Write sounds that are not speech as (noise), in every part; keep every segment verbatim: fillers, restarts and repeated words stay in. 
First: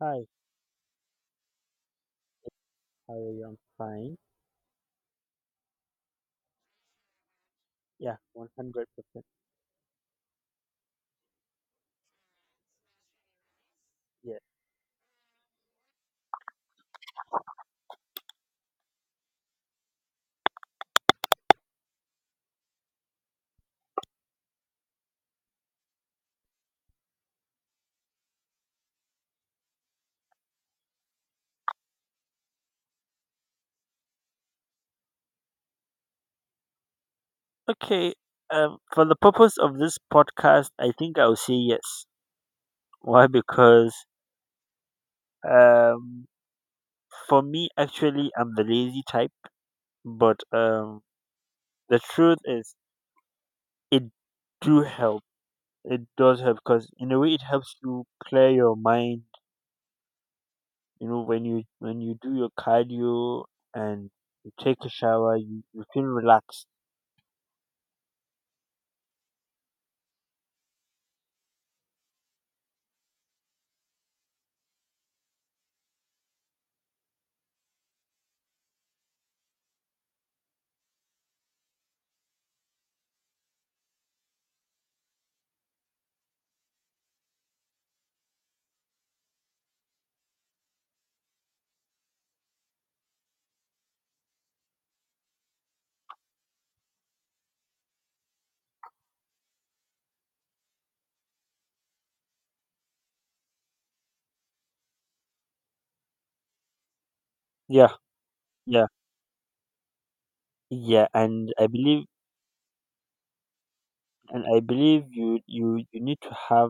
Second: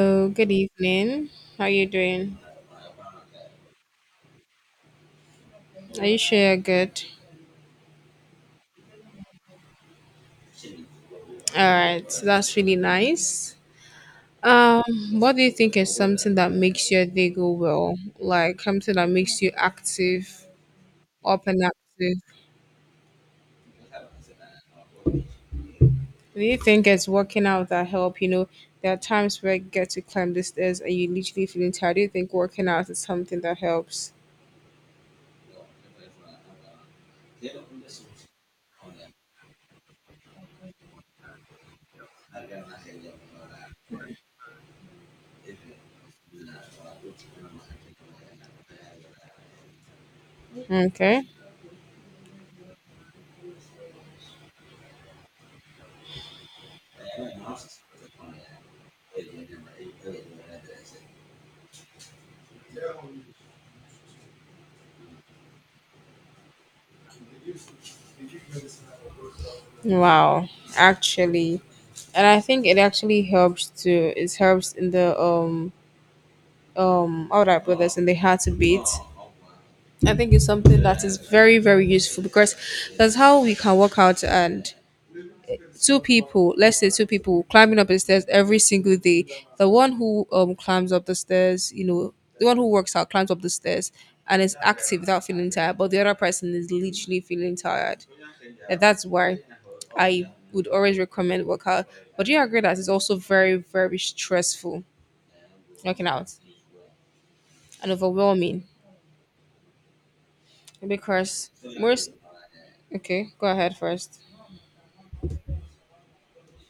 Hi, good evening. How are you doing? how are you? I'm fine. Are you sure you're good? Yeah, one hundred percent. All right, so that's really nice. Yeah. Um, what do you think is something that makes your day go well? Like something that makes you active, up and active. Do you think it's working out that help? You know, there are times where you get to climb the stairs and you literally feeling tired. Do you think working out is something that helps? Okay. Um, for the purpose of this podcast, I think I'll say yes. Why? Because um, for me, actually, I'm the lazy type. But um, Okay. the truth is, it do help. It does help because in a way, it helps you clear your mind. You know, when you when you do your cardio and you take a shower, you, you feel relaxed. Wow. Actually, and I think it actually helps too. It helps in the um um all right brothers and they had to beat. I think it's something that is very very useful because that's how we can work out and two people, let's say two people climbing up the stairs every single day, the one who um climbs up the stairs, you know, the one who works out climbs up the stairs and is active without feeling tired, but the other person is literally feeling tired. And that's why I would always recommend workout. But do you agree that it's also very very stressful, working out and Yeah, overwhelming, yeah, yeah. because And I believe most. Okay, go ahead first. and i believe you you you need to have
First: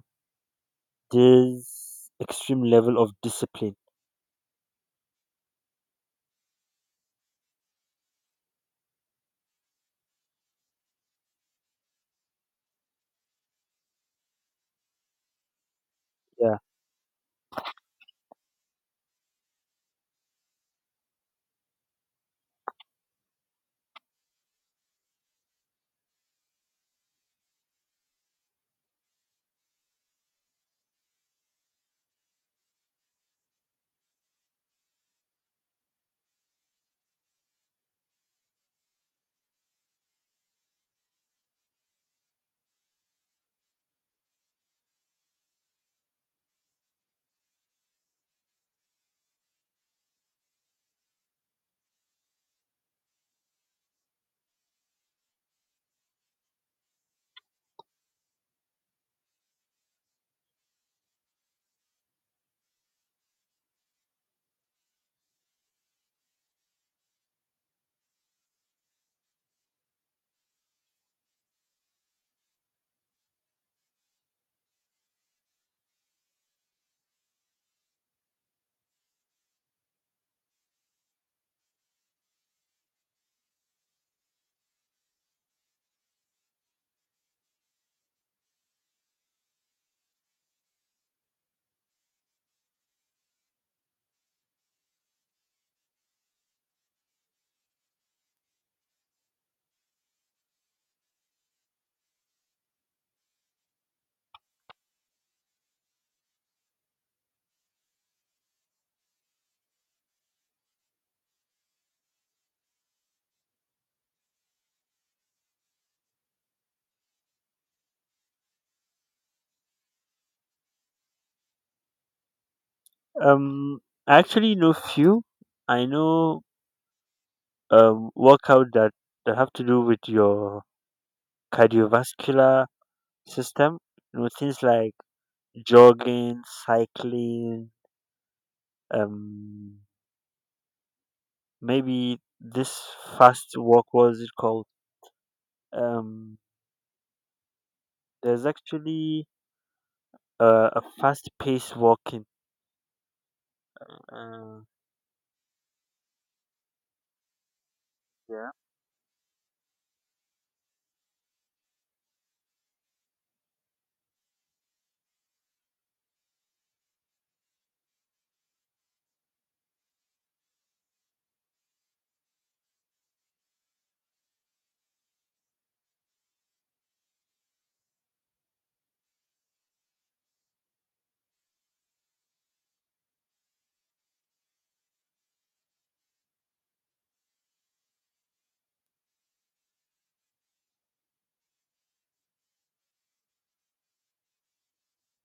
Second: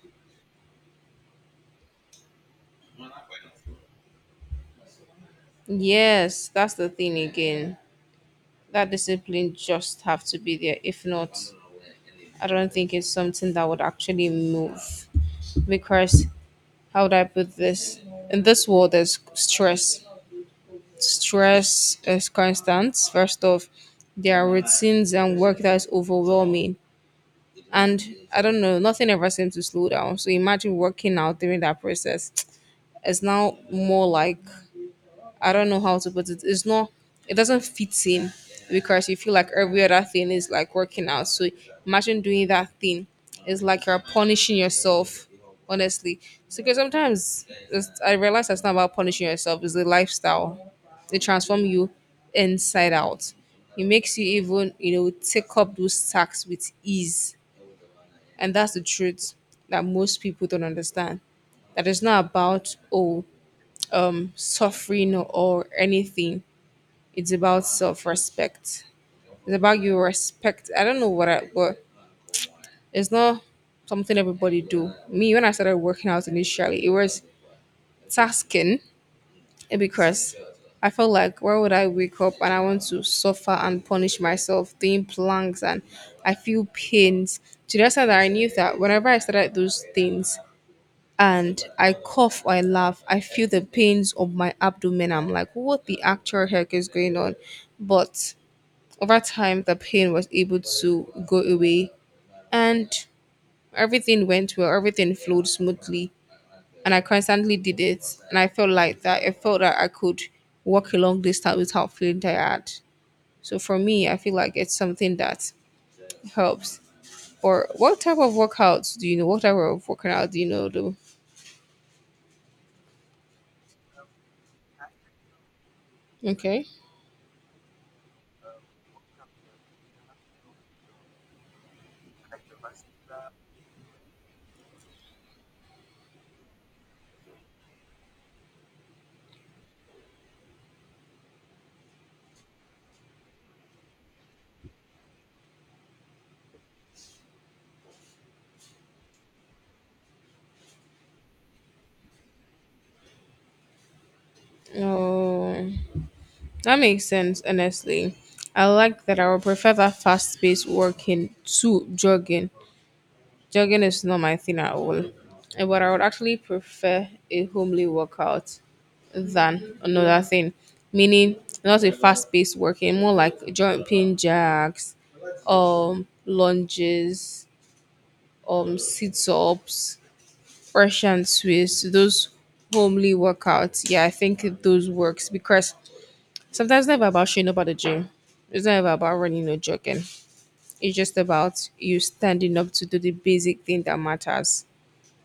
this extreme level of discipline. Yes, that's the thing again. That discipline just have to be there. If not, I don't think it's something that would actually move. Because Yeah. how would I put this? In this world, there's stress. Stress is constant. First off, there are routines and work that is overwhelming. And I don't know, nothing ever seems to slow down. So imagine working out during that process. It's now more like, I don't know how to put it. It's not. It doesn't fit in because you feel like every other thing is like working out. So imagine doing that thing. It's like you're punishing yourself. Honestly, so because sometimes it's, I realize that's not about punishing yourself. It's the lifestyle. It transforms you inside out. It makes you even, you know, take up those tasks with ease, and that's the truth that most people don't understand. That it's not about oh suffering or, or anything, it's about self respect. It's about your respect. I don't know what I but it's not something everybody do. Me, when I started working out initially, it was tasking because I felt like why would I wake up and I want to suffer and punish myself doing planks and I feel pains. To the extent that I knew that whenever I started those things and I cough or I laugh, I feel the pains of my abdomen. I'm like, what the actual heck is going on? But over time, the pain was able to go away and everything went well, everything flowed smoothly. And I constantly did it. And I felt like that. I felt that I could walk a long distance without feeling tired. So for me, I feel like it's something that helps. Or what type of workouts do you know? What type of workout do you know though? um I actually know few. I know, Okay. um workout that that have to do with your cardiovascular system. You know things like jogging, cycling, um maybe this fast walk, what is it called? um there's actually uh, a fast pace walking. uh, Oh, that makes sense, honestly. yeah, I like that. I would prefer that fast paced working to jogging. Jogging is not my thing at all, eh, but I would actually prefer a homely workout than another thing, meaning not a fast paced working, more like jumping jacks, um, lunges, um, sit ups, fresh and Swiss, those homely workouts. Yeah, I think those works because sometimes it's never about showing up at the gym. It's never about running or jogging. It's just about you standing up to do the basic thing that matters,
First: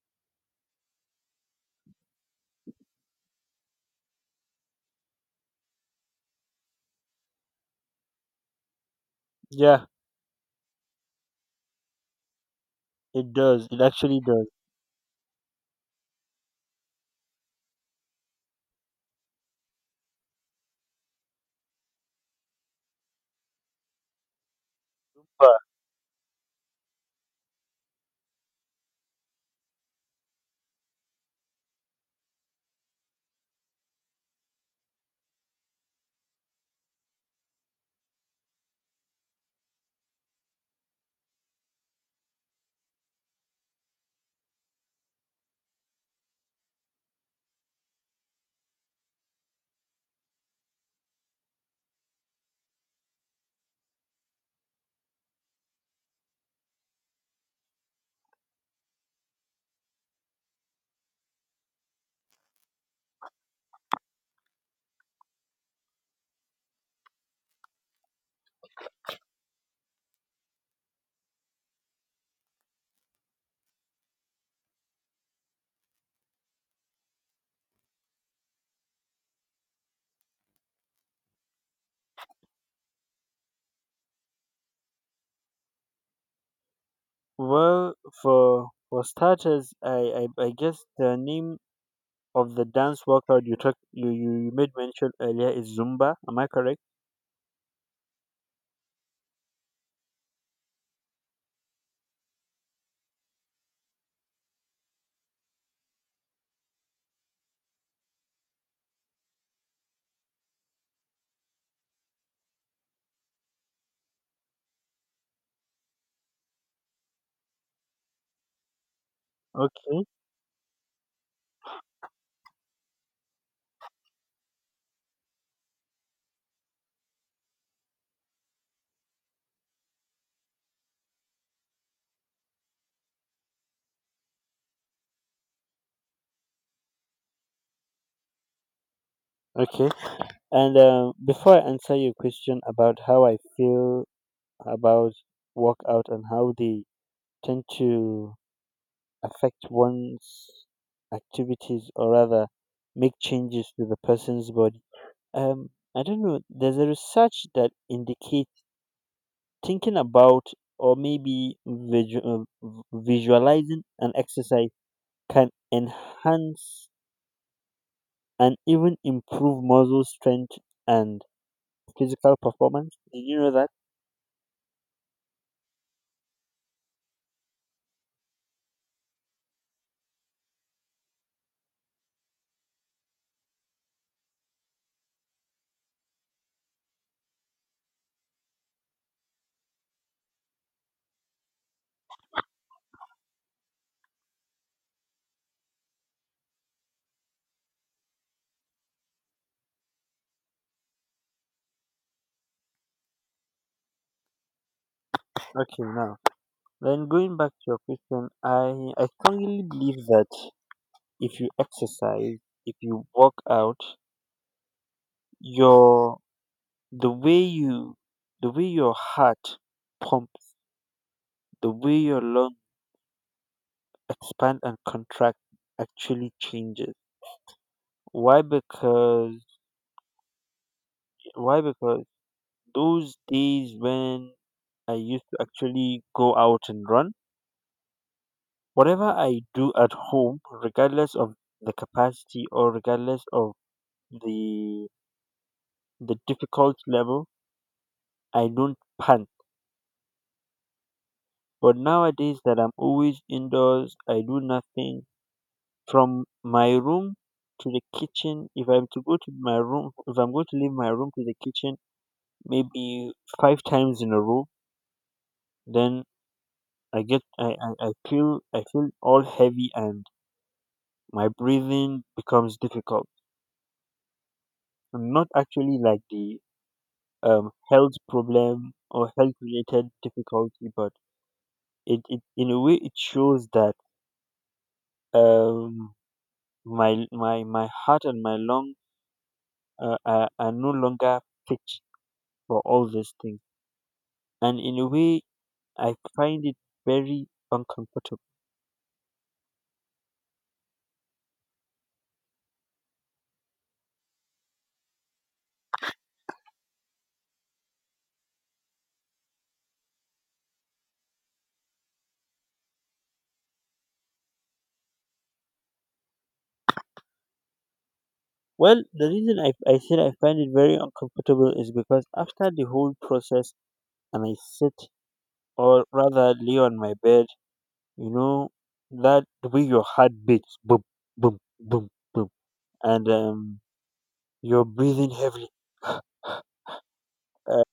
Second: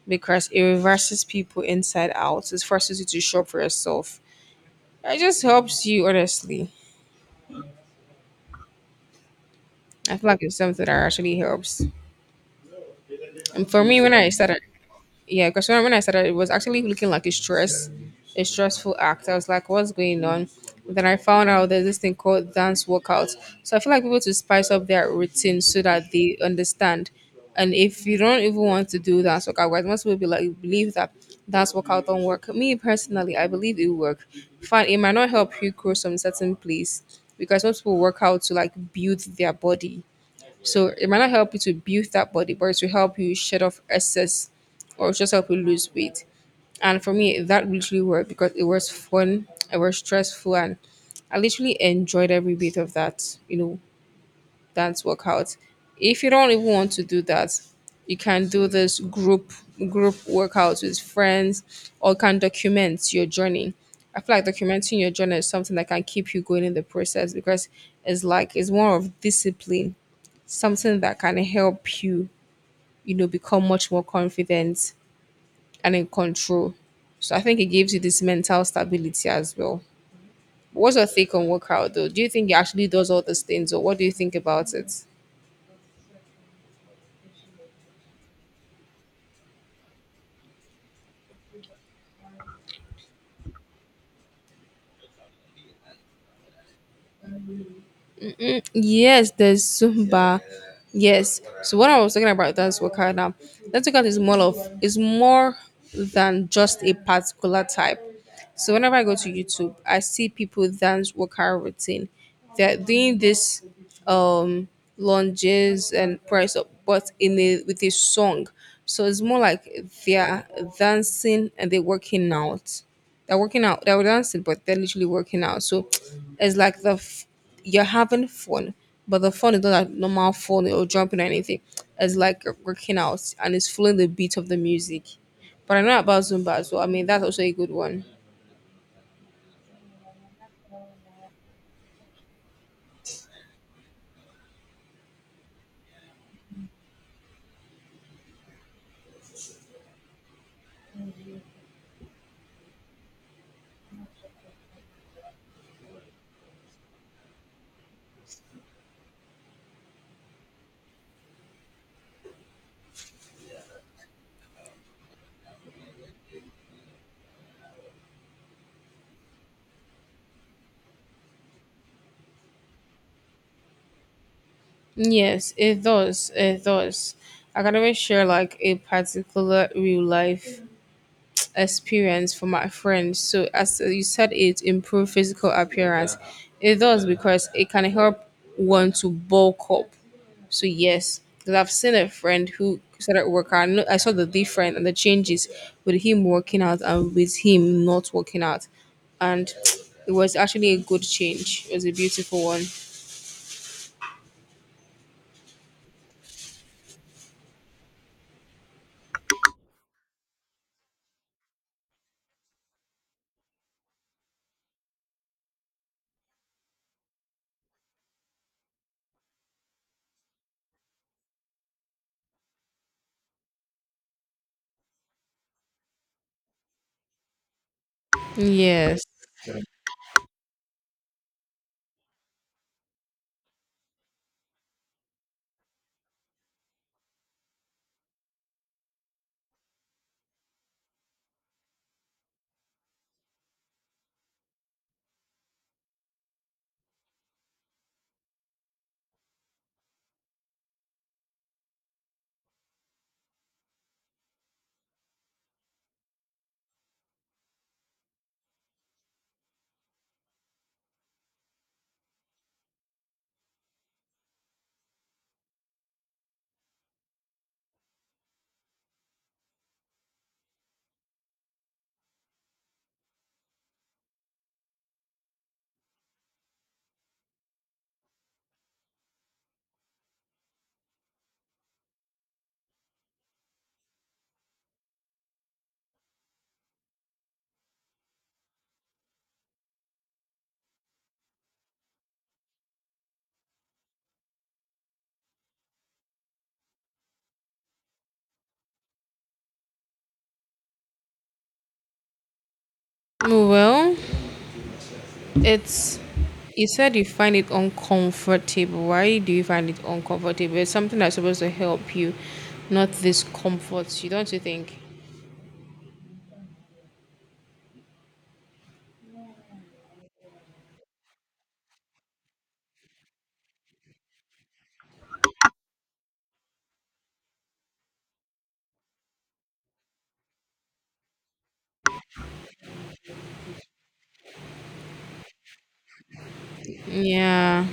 because it reverses people inside out. It forces you to show up for yourself. It just helps you, honestly. yeah. I feel like it's something that actually helps. It does. And It for me, when actually I does. started, yeah, because when when I started, it was actually looking like a stress, a stressful act. I was like, what's going on? Then I found out there's this thing called dance workouts. So I feel like people to spice up their But routine so that they understand. And if you don't even want to do dance workout, whereas most people be like believe that dance workout don't work. Me personally, I believe it will work. Fine, it might not help you grow some certain place because most people work out to like build their body, so it might not help you to build that body, but it will help you shed off excess or just help you lose weight. And for me, that literally worked because it was fun, it was stressful, and I literally enjoyed every bit of that, you know, dance workout. If you don't even want to do that, you can do this group group workouts with friends or can document your journey. I feel like documenting your journey is something that can keep you going in the process because it's like it's more of discipline, something that can help you, you know, become much more confident and in control. So I think it gives you this mental stability as well. What's your take on workout though? Do you think it actually does all those things or what do you think about it? well, for for starters, I I, I guess the name of the dance workout you took you, you you made mention earlier is Zumba. Am I correct? Mm, yes, there's Zumba. Yes. So what I was talking about dance workout now, dance workout is more of, is more than just a particular type. So whenever I go to YouTube, I see people dance workout routine. They're doing this um lunges and press up, but in a with a song. So it's more like Okay. they're dancing and they're working out. They're working out. They're dancing, but they're literally working out. So it's like the f- you're having fun, but the fun is not like normal fun or jumping or anything. It's like working out and it's following the beat of the music. But I know about Zumba as well. I mean, that's also a good one. Okay. And uh, before I answer your question about how I feel about workout and how they tend to affect one's activities or rather make changes to the person's body, um, I don't know. There's a research that indicates thinking about or maybe visual, visualizing an exercise can enhance and even improve muscle strength and physical performance. Did you know that? Yes, it does. It does. I can always share like a particular real life experience for my friends. So as you said, it improves physical appearance. It does because it can help one to bulk up. So yes, because I've seen a friend who started working. I know- I saw the difference and the changes with him working out and with him not working out, and (tsk) it was actually a good change. It was a beautiful one. Okay, now then going back to your question, I I strongly believe that if you exercise, if you work out, your the way you the way your heart pumps, the way your lungs expand and contract actually changes. Why? Yes. Because why? Because those days when I used to actually go out and run, whatever I do at home, regardless of the capacity or regardless of the the difficult level, I don't pant. But nowadays that I'm always indoors, I do nothing from my room to the kitchen. If I'm to go to my room, if I'm going to leave my room to the kitchen, maybe five times in a row, then I get I, I, I feel I feel all heavy and my breathing becomes difficult. And not actually like the um health problem or health related difficulty, but it, it in a way it shows that um my my my heart and my lung uh, are, are no longer fit for all these things. And in a way I find it very uncomfortable. Well. It's, you said you find it uncomfortable. Why do you find it uncomfortable? It's something that's supposed to help you, not this comfort. You don't you think? Well, the reason I, I said I find it very uncomfortable is because after the whole process and I sit, or rather lay on my bed, you know, that the way your heart beats, boom, boom, boom, boom, and um, you're breathing heavily. (sighs) Uh, Yeah.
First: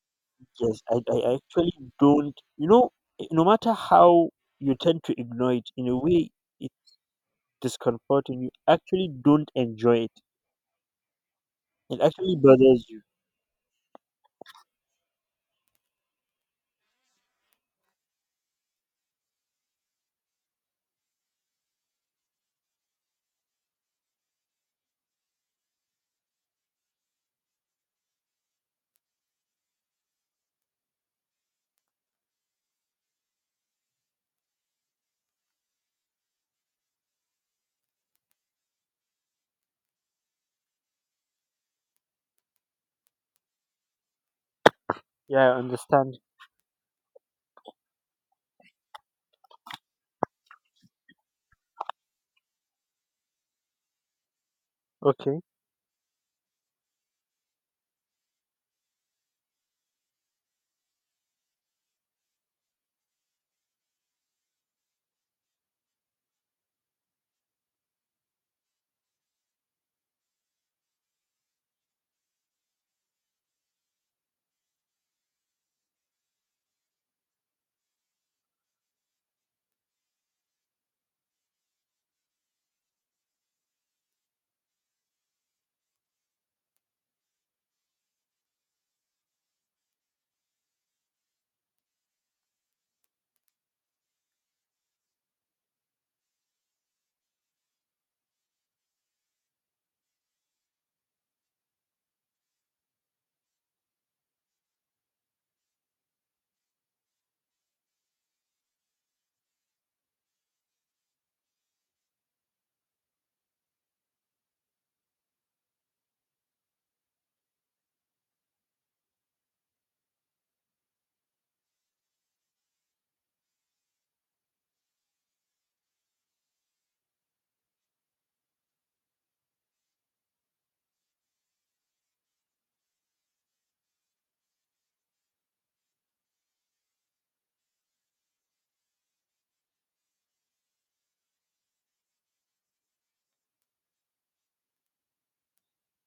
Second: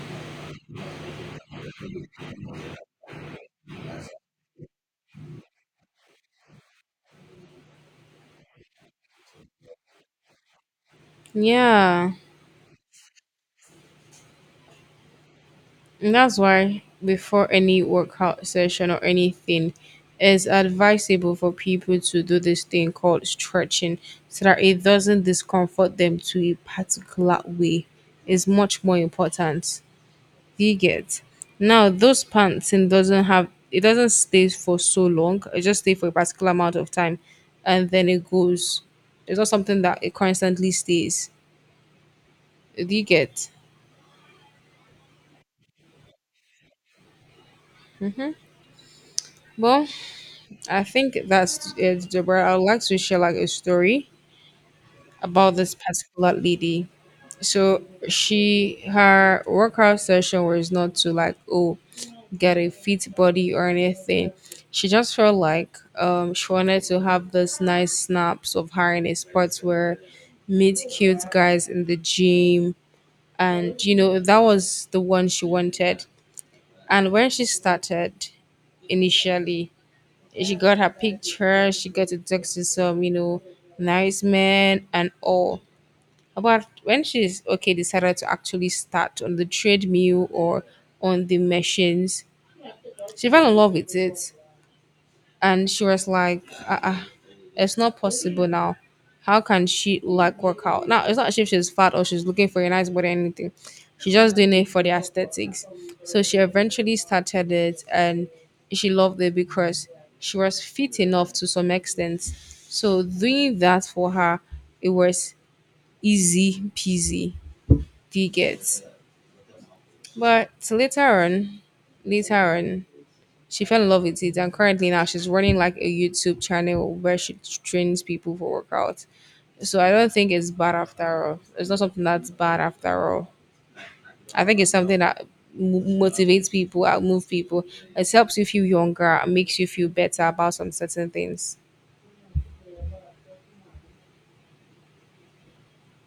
yes, I, I actually don't, you know, eh, no matter how you tend to ignore it, in a way, it's discomforting. You actually don't enjoy it. It Yeah. actually bothers you. And that's why before any workout session or anything, it's advisable for people to do this thing called stretching so that it doesn't discomfort them to a particular way. Is much more important. Do you get? Now those pants and doesn't have, it doesn't stay for so long. It just stay for a particular amount of time and then it goes. It's not something that it constantly stays. Do you get? Yeah, I understand. Hmm. Well, I think that's it, Deborah. I would like to share like a story Okay. about this particular lady. So, she her workout session was not to like oh get a fit body or anything. She just felt like um, she wanted to have those nice snaps of her in a spot where meet cute guys in the gym. And, you know, that was the one she wanted. And when she started initially, she got her picture, she got to talk to some, you know, nice men and all. But when she's okay, decided to actually start on the treadmill or on the machines, she fell in love with it. And she was like, uh-uh, it's not possible now. How can she like work out? Now it's not as if she's fat or she's looking for a nice body or anything. She's just doing it for the aesthetics. So she eventually started it and she loved it because she was fit enough to some extent. So doing that for her, it was easy peasy. Do you get? But later on, later on, she fell in love with it, and currently now she's running like a YouTube channel where she trains people for workouts. So I don't think it's bad after all. It's not something that's bad after all. I think it's something that m- motivates people, outmoves people. It helps you feel younger, and makes you feel better about some certain things.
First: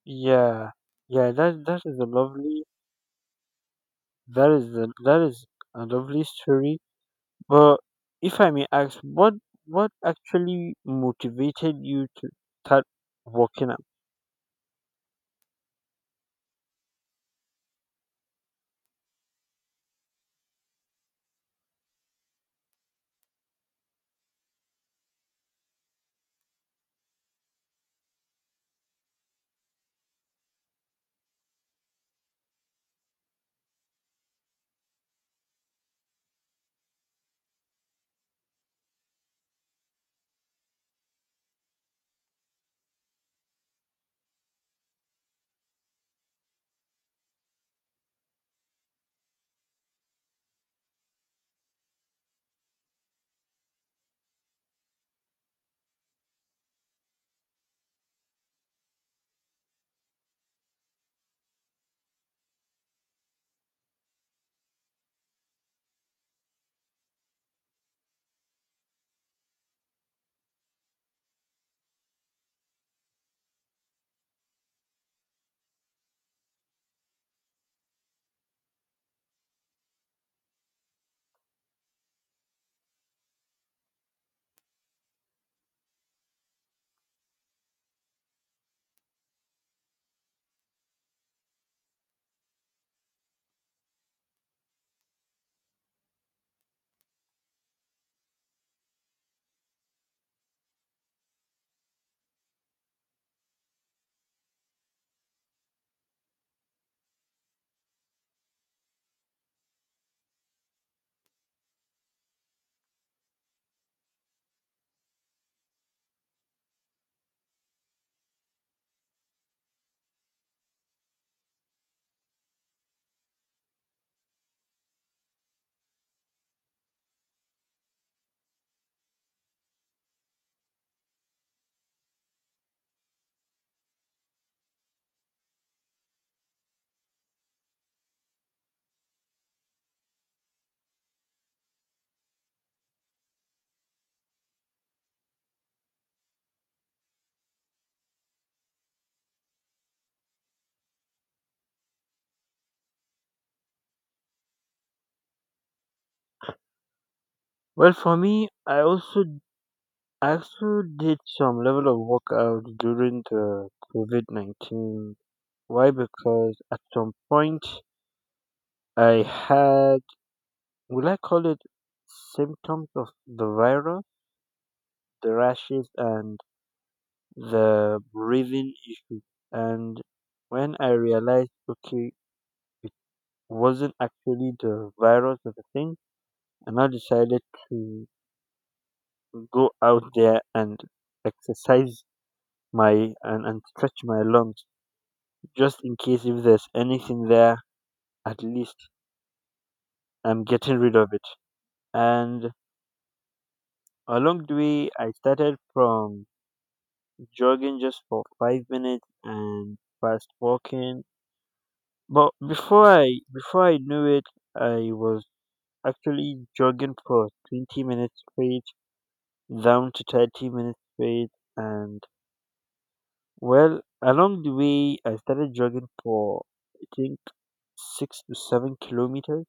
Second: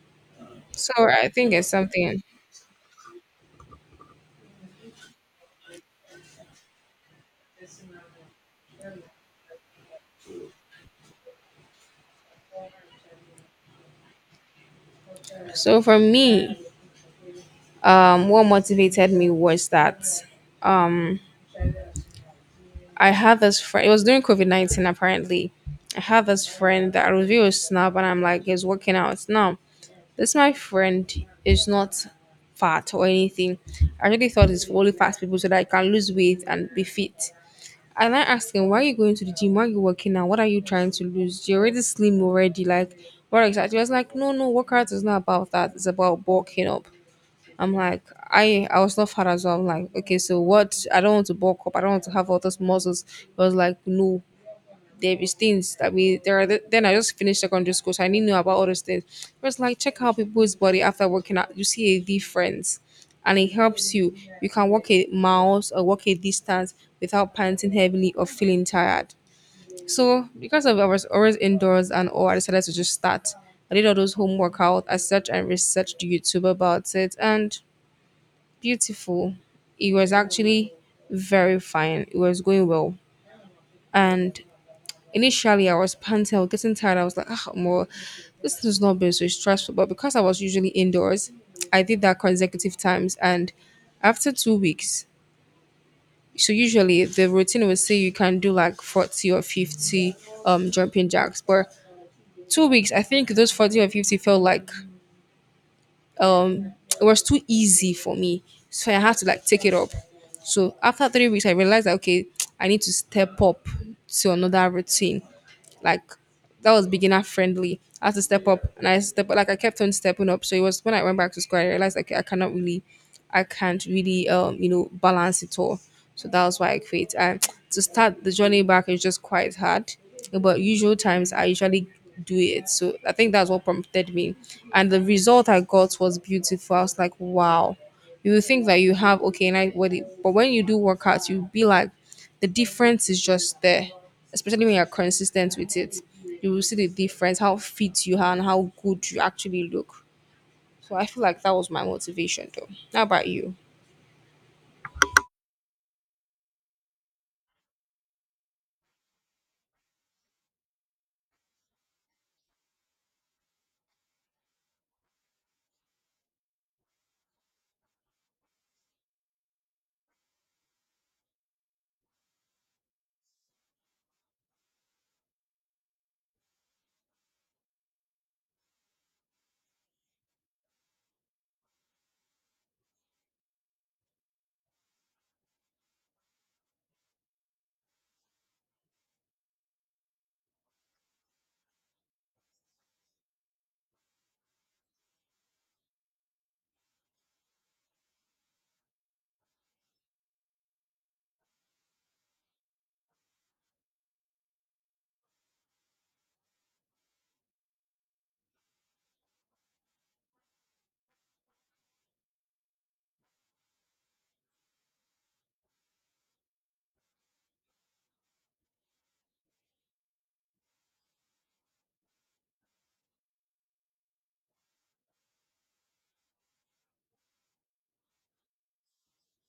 Yeah. So I Yeah, think that it's that is a something. lovely that is a, that is a lovely story. But if I may ask, what what actually motivated you to start working out? So for me, um, what motivated me was that um, I had this friend. It was during COVID nineteen. Apparently, I had this friend that I was a snob, and I'm like, he's working out now. This my friend is not fat or anything. I really thought it's for only fat people so that I can lose weight and be fit. And I asked him, why are you going to the gym? Why are you working out? What are you trying to lose? You're already slim already. Like, what exactly? He was like, no, no, workout is not about that. It's about bulking up. I'm like, I I was not fat as well. I'm like, okay, so what? I don't want to bulk up. I don't want to have all those muscles. It was like, no, there is things that we there are. The, then I just finished secondary school, so I didn't know about all those things. It was like, check how people's body after working out. You see a difference, and it helps you. You can walk a miles or walk a distance without panting heavily or feeling tired. So because of I was always indoors and all, I decided to just start. I did all those home workout. I searched and researched YouTube about it, and beautiful. It was actually very fine. It was going well. And initially, I was panting, I was getting tired. I was like, ah, more, this has not been so stressful. But because I was usually indoors, I did that consecutive times. And after two weeks, so usually the routine will say you can do like forty or fifty um, jumping jacks. But two weeks, I think those forty or fifty felt like um it was too easy for me, so I had to like take it up. So after three weeks, I realized that okay, (tsk) I need to step up to another routine, like, that was beginner friendly. I had to step up and I step, like, I kept on stepping up. So it was when I went back to school I realized like I cannot really I can't really um you know balance it all. So that was why I quit. And to start the journey back is just quite hard. But usual times I usually do it. So I think that's what prompted me. And the result I got was beautiful. I was like, wow, you will think that you have okay nice body, but when you do workouts you'll be like, the difference is just there, especially when you're consistent with it. You will see the difference, how fit you are and how good you actually look. So I feel like that was my motivation, though. How about you? Well, for me, I also I also did some level of workout during the COVID nineteen. Why? Because at some point I had, will I call it, symptoms of the virus, the rashes, and the breathing issue. And when I realized, okay, wasn't actually the virus or the thing, and I decided to go out there and exercise my and, and stretch my lungs just in case if there's anything there, at least I'm getting rid of it. And along the way, I started from jogging just for five minutes and fast walking. But before I before I knew it, I was actually jogging for twenty minutes straight down to thirty minutes straight. And well, along the way, I started jogging for I think six to seven kilometers.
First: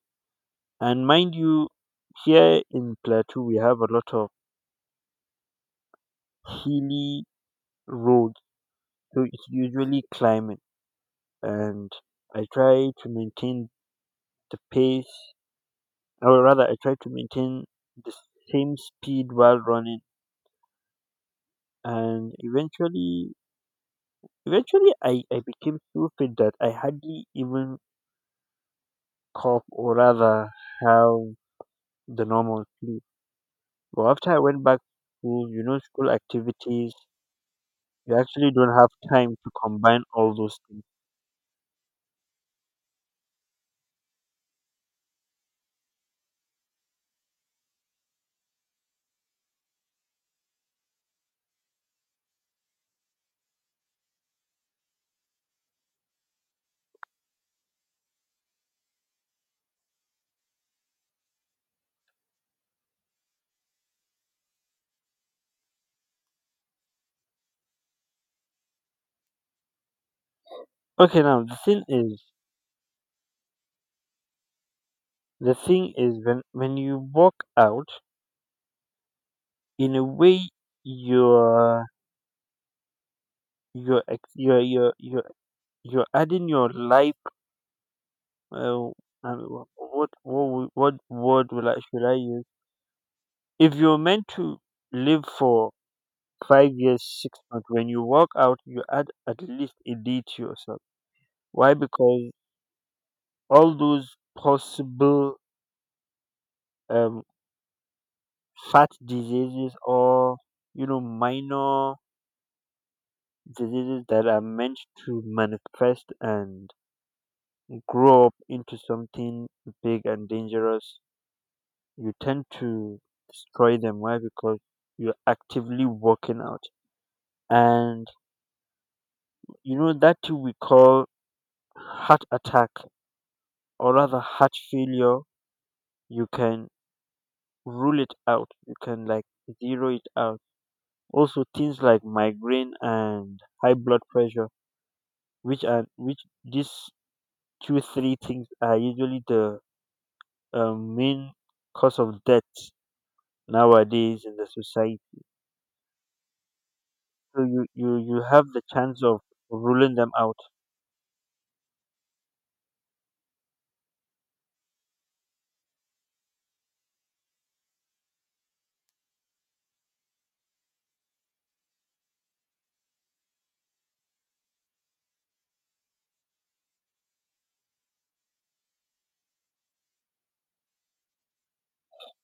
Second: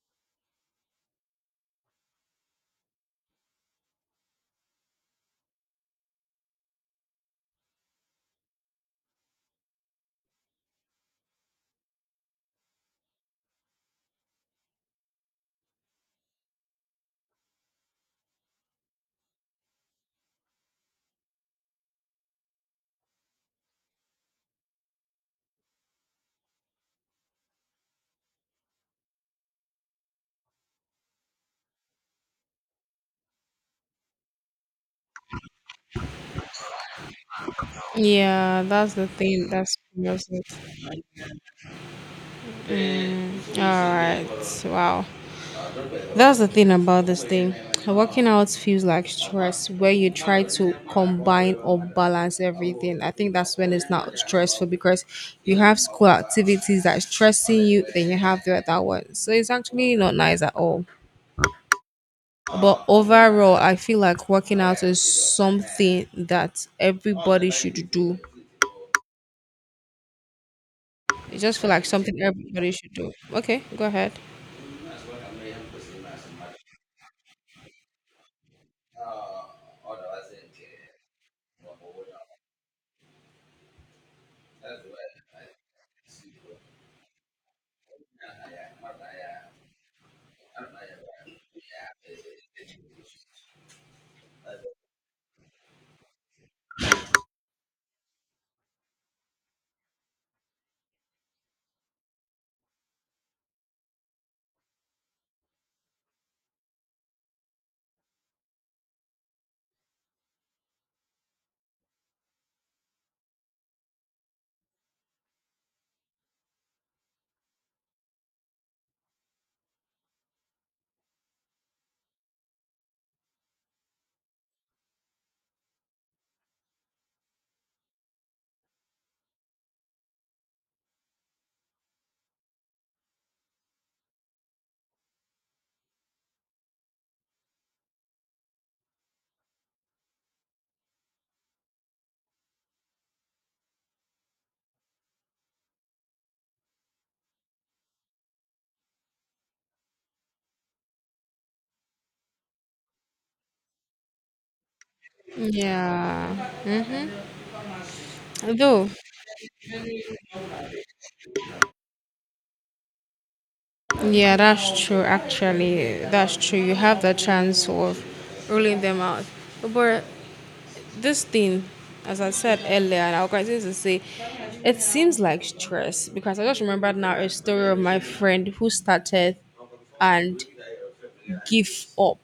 And mind you, here in Plateau, we have a lot of hilly roads, so it's usually climbing. And I try to maintain the pace, or rather, I try to maintain the same speed while running. And eventually, eventually, I, I became so fit that I hardly even cough, or rather have the normal sleep. But after I went back to school, you know, school activities, you actually Yeah, don't have that's the time thing, to that's combine that's all it. those things. Mm, all right. Wow. That's the thing about this thing. Working out feels like stress where you try to combine or balance everything. I think that's when it's not stressful, because you have school activities that stressing you, then you have the other one. So it's actually not nice at all. But overall, I feel like working out is something that everybody should do. Okay, I now the just feel thing like something is, everybody should do. Okay, go ahead. the thing is when when you walk out, in a way, you're you're ex- you're you're you're, you're adding your life. Uh, uh, what what wo- what word will I should I use? If you're meant to live for five years, six months, when you walk out, you add at least a day to yourself. Why? Because all those possible um, fat diseases or you know minor diseases that are meant to manifest and grow up into something big and dangerous, you tend to destroy them. Why? Because you're actively working out. And you know that we call heart attack, or rather heart failure, you can rule it out, you can like zero it out. Also things like migraine and high blood pressure, which are which these two three things are usually the um, main cause of death nowadays in the society. Yeah. So you you you have the Though. chance of ruling them out. Yeah, that's true. Actually, that's true. You have the chance of ruling them out. But this thing, as I said earlier, and I'll continue to say, it seems like stress, because I just remembered now a story of my friend who started and give up.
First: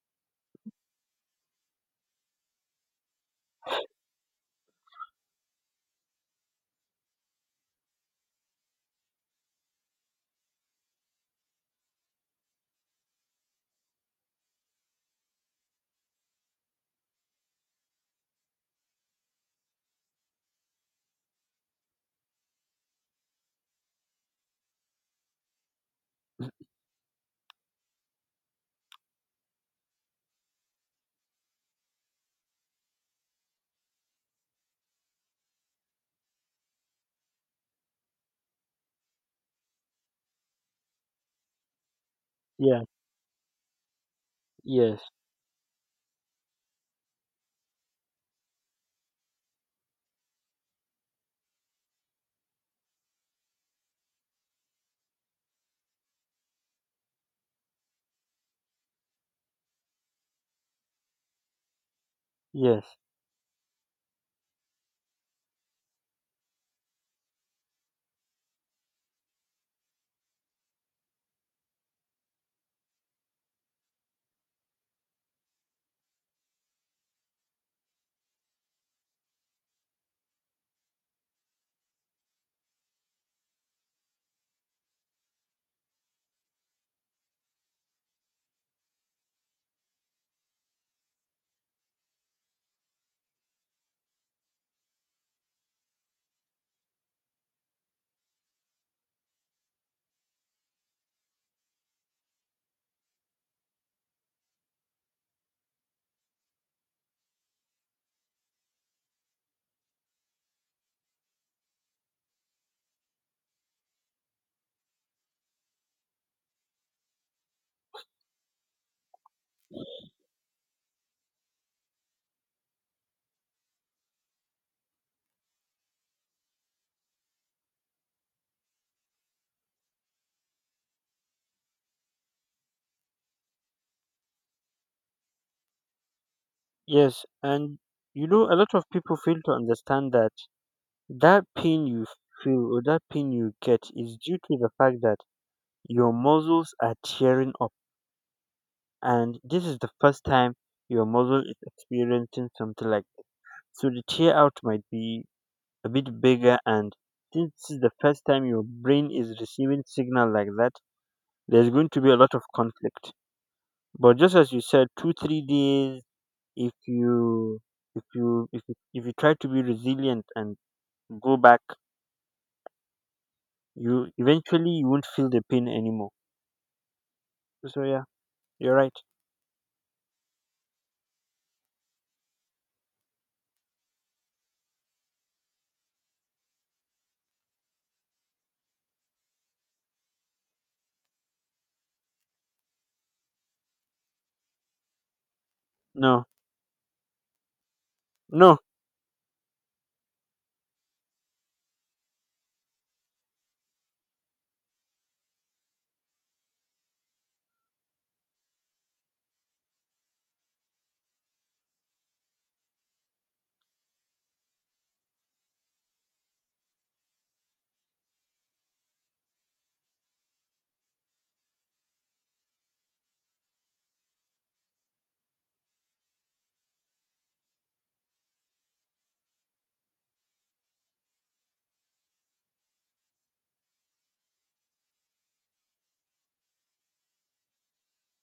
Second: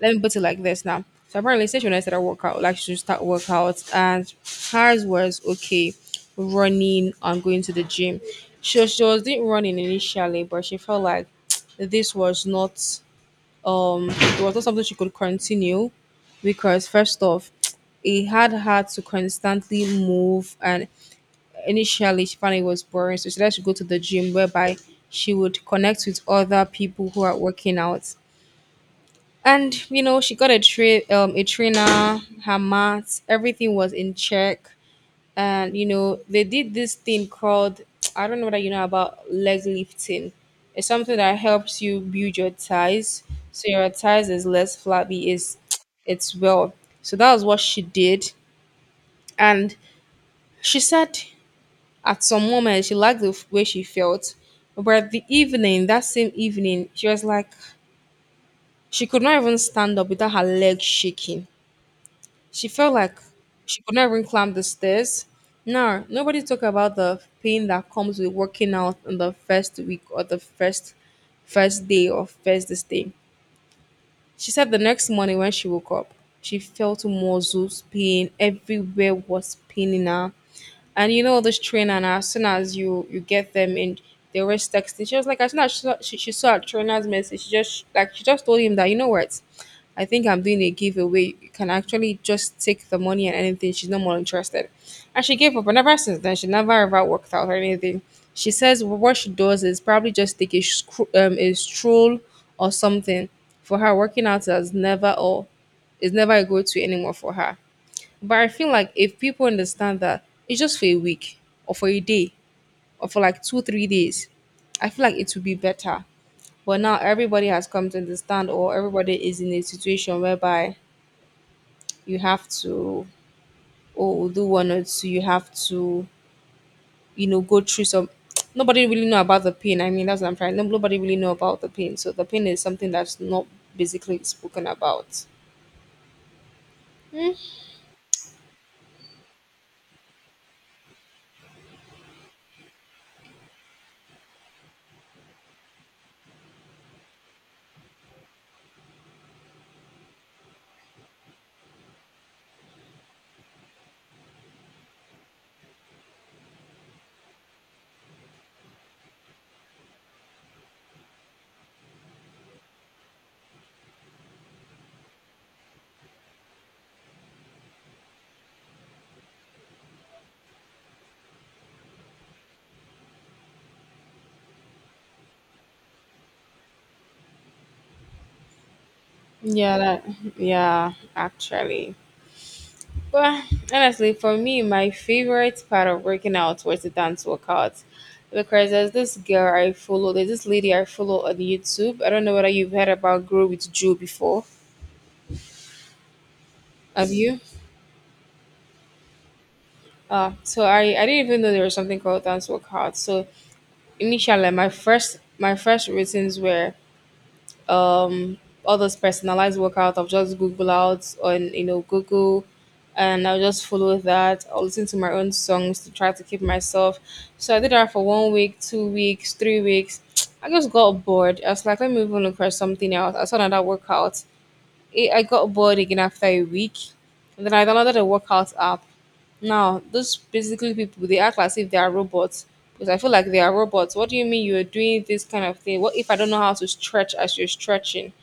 Let me put it like this now. So apparently, since when I started workout, like she start workout, and hers was okay, running and going to the gym. She was, she was doing running initially, but she felt like (tsk) this was not um it was not something she could continue because first off, (tsk) it had her to constantly move, and initially she found it was boring. So she decided to go to the gym, whereby she would connect with other people who are working out. And you know she got a tra- um a trainer. Her maths, everything was in check. And you know they did this thing called, (tsk) I don't know whether you know about leg lifting. It's something that helps you build your Yeah. thighs, so your thighs is less Yes. flabby, is (tsk) it's well. So that was what she did. And she said at some moment she liked the f- way she felt. But the evening, that same evening, she was like she could not even stand up without her leg shaking. She Yes. felt like she could not even climb the stairs. Now, nobody talk about the pain that comes with working out on the first week, or the first first day, or first this day. She said the next morning when she woke up, she felt muscles pain, everywhere was paining her. And you know this trainer, and as soon as you you get them in, they always texting. She was like, as soon as she saw, she, she saw a trainer's message, she just like she just told him that, you know what, I think I'm doing a giveaway. You can actually just take the money and anything, she's no more interested. And she gave up. And ever since then she never ever worked out or anything. She says what she does is probably just take a, scro- um, a stroll or something. For her, working out is never, or is never a go-to anymore for her. But I feel like if people understand that it's just for a week, or for a day, or for like two, three days, I feel like it would be better. But now everybody has come to understand, or everybody is in a situation whereby you have to, oh, do one or two, you have to, you know, go through some. (tsk) Nobody really know about the pain. I mean, that's what I'm trying. Nobody really know about the pain. So the pain is something that's not basically spoken about. Yes, and you know a lot of people fail to understand that that pain you feel or that pain you get is due to the fact that your muscles are tearing up, and this is the first time your muscle is experiencing something like that. So the tear out might be a bit bigger, and since this is the first time your brain is receiving signal like that, there's going to be a lot of conflict. But just as you said, two, three days, if you if you if you, if you try to be resilient and go back, you eventually you won't feel the pain anymore. So yeah, you're right. Yeah, that, yeah, actually. Well, honestly, for me, my favorite part of working out was the dance workouts. Because there's this girl I follow, there's this lady I follow on YouTube. I don't know whether you've heard about Grow with Joe before. No. Have you? No. Uh, so I, I didn't even know there was something called dance workout. So initially my first my first routines were um all those personalized workout I of just Google out on you know Google. And I'll just follow that. I'll listen to my own songs to try to keep myself. So I did that for one week, two weeks, three weeks. (tsk) I just got bored. I was like, let me even look for something else. I saw another workout. I I got bored again after a week. And then I downloaded a workout app. Now, those basically people, they act as if they are robots. Because I feel like they are robots. What do you mean you're doing this kind of thing? What if I don't know how to stretch as you're stretching?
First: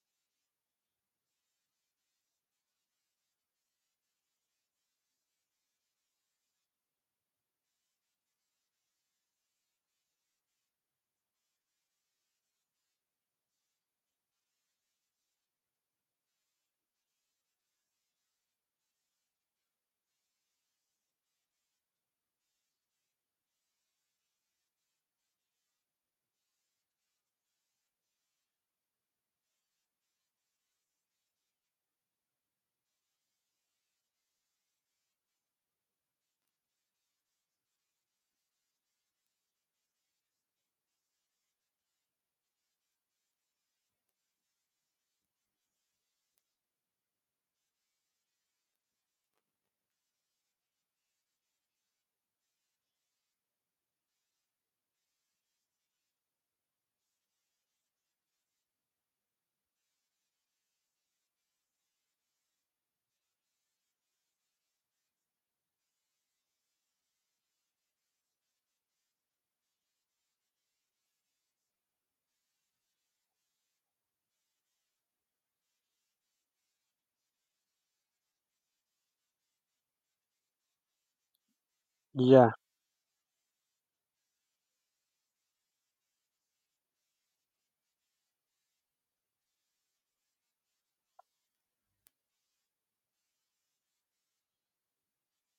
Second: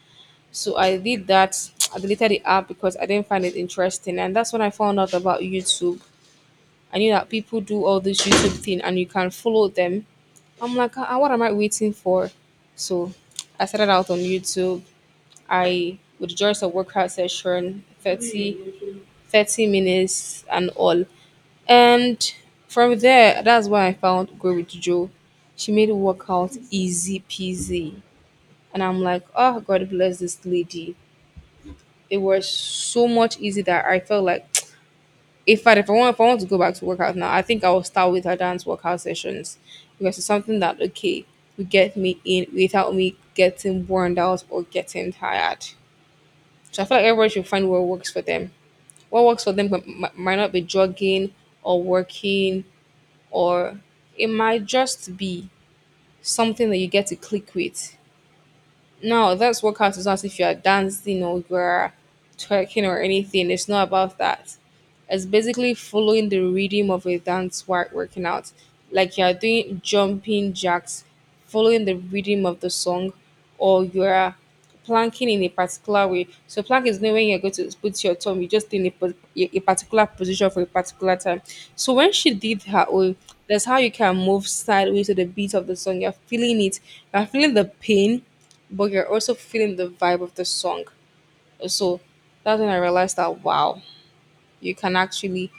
So I did that. I deleted the app because I didn't find it interesting, and that's when I found out about YouTube. I knew that people do all this YouTube thing, and you can follow them. I'm like, "Ah, ah, what am I waiting for?" So I started out on YouTube. I would join a workout session, thirty, thirty minutes and all. And from there, that's when I found Grow with Joe. She made workout easy peasy. And I'm like, oh, God bless this lady. It was so much easy that I felt like, (tsk) in fact, if I want if I want to go back to workout now, I think I will start with her dance workout sessions, because it's something that, okay, will get me in without me getting worn out or getting tired. So I feel like everybody should find what works for them. What works for them m- m- might not be jogging, or working, or it might just be something that you get to click with. No, that's workout is not as if you are dancing or you are twerking or anything. It's not about that. It's basically following the rhythm of a dance while working out. Like you are doing jumping jacks, following the rhythm of the song, or you are planking in a particular way. So plank is not when you're going to put your thumb, you just in a, po- a a particular position for a particular time. So when she Yeah. did her own, that's how you can move sideways to the beat of the song. You're feeling it, you're feeling the pain, but you're also feeling the vibe of the song. So that's when I realized that wow, you can actually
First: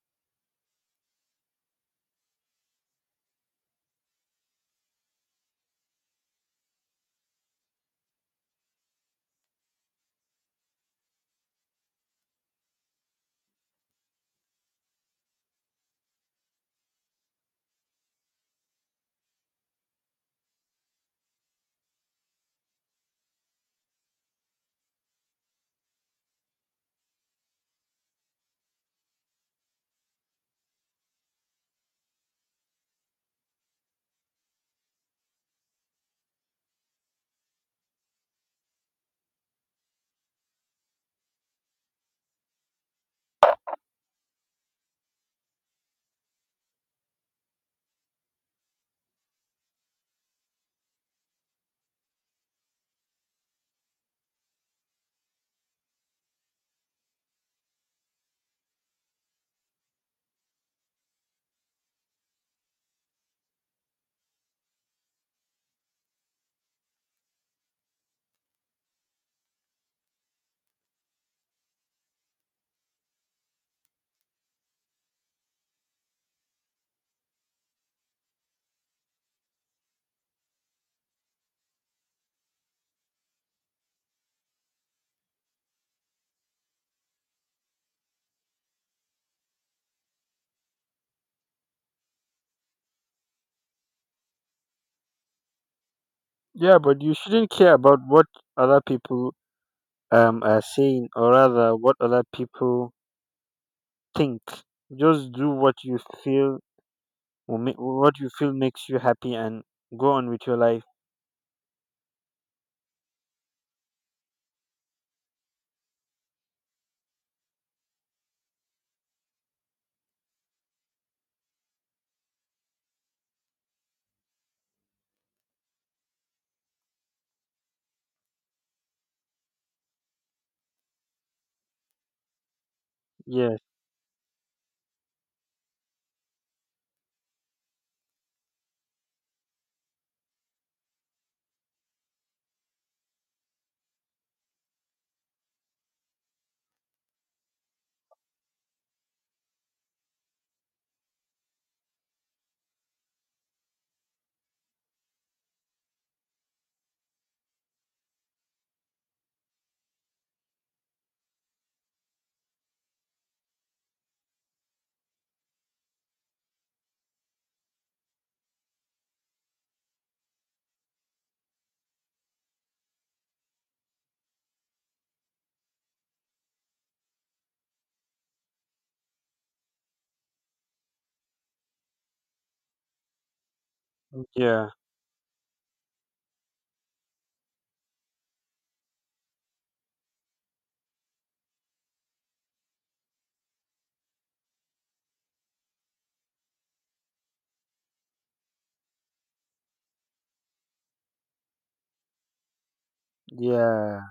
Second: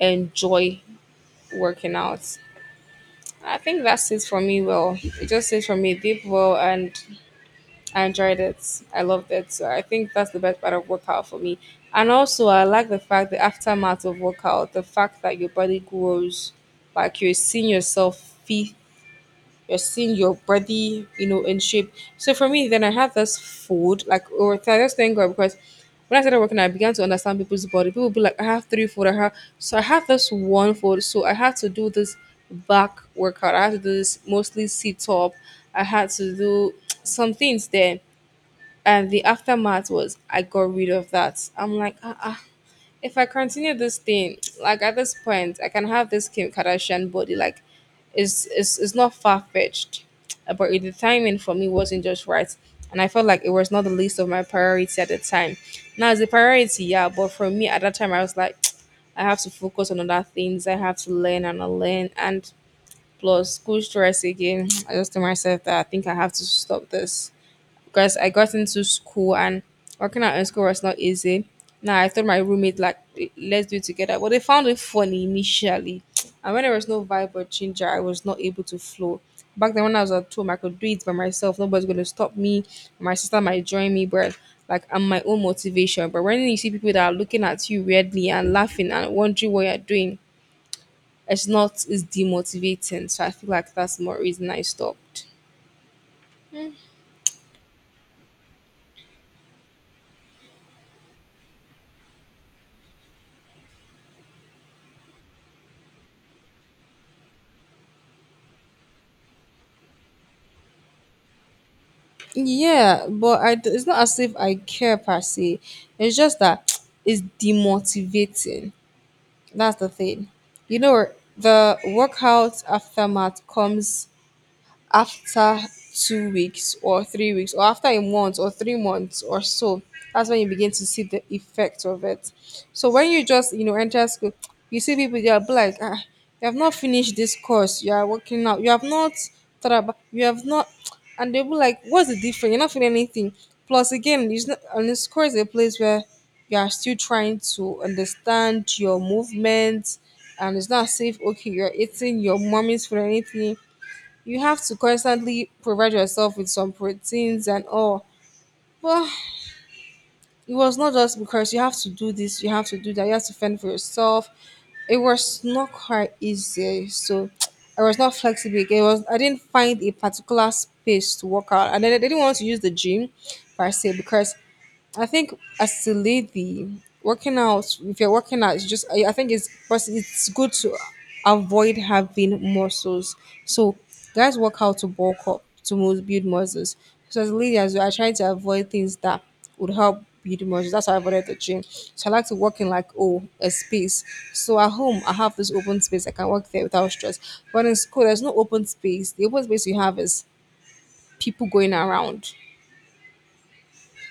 enjoy working out. I think that's it for me. Well, it just is for me. Deep well, and I enjoyed it. I loved it. So I think that's the best part of workout for me. And also, I like the fact the aftermath of workout, the fact that your body grows, like you're seeing yourself fit, you're seeing your body you know in shape. So for me then, I had this food like or th- I just thank God, because when I started working, I began to understand people's body. People be like, I have three food, I have, so I have this one food. So I had to do this back workout, I had to do this mostly sit up, I had to do some things there, and the aftermath was I got rid of that. I'm like, ah, ah, if I continue this thing, like at this point, I can have this Kim Kardashian body. Like, it's it's, it's not far fetched, but the timing for me wasn't just right, and I felt like it was not the least of my priority at the time. Now it's a priority, yeah, but for me at that time, I was like, (tsk) I have to focus on other things. I have to learn and learn, and plus school stress again. (tsk) I just told myself that I think I have to stop this, because I got into school and working out in school was not easy. Now I told my roommate like, "Eh, let's do it together," but they found it funny initially. And when there was no vibe or ginger, I was not able to flow. Back then when I was at home, I could do it by myself. Nobody's gonna stop me. My sister might join me, but like, I'm my own motivation. But when you see people that are looking at you weirdly and laughing and wondering what you're doing, it's not it's demotivating. So I feel like that's more reason I stopped. Yeah, but you shouldn't care about what other people um are saying, or rather, what other people think. Just do what you feel, will ma- what you feel makes you happy, and go on with your life. Yeah, but I d- it's not as if I care per se. It's just that (tsk) it's demotivating. That's the thing. You know, the workout aftermath comes after two weeks or three weeks or after a month or three months or so. That's when you begin to see the effect of it. So when you just Yeah, you know enter school, you see people, they are like, ah, you have not finished this course, you are working out, you have not traba- you have not, and they'll be like, what's the difference, you're not feeling anything. Plus again, it's not, and this course is a place where you are still trying to understand your movements. And it's not safe. Okay, you're eating your mommy's food or anything, you have to constantly provide yourself with some proteins and all. But it was not just because you have to do this, you have to do that, you have to fend for yourself. It was not quite easy. So (tsk) I was not flexible again. It was, I didn't find a particular space to work out. And then I didn't want to use the gym per se, because I think as a lady, working out, if you're working out, it's just, I I think it's, first, it's good to avoid having muscles. So guys work yeah, out to bulk up, to mu- build muscles. So as a lady, as well, I try to avoid things that would help build muscles. That's why I avoided the gym. So I like to work in like, oh, a space. So at home, I have this open space, I can work there without stress. But in school, there's no open space. The open space you have is people going around. yeah.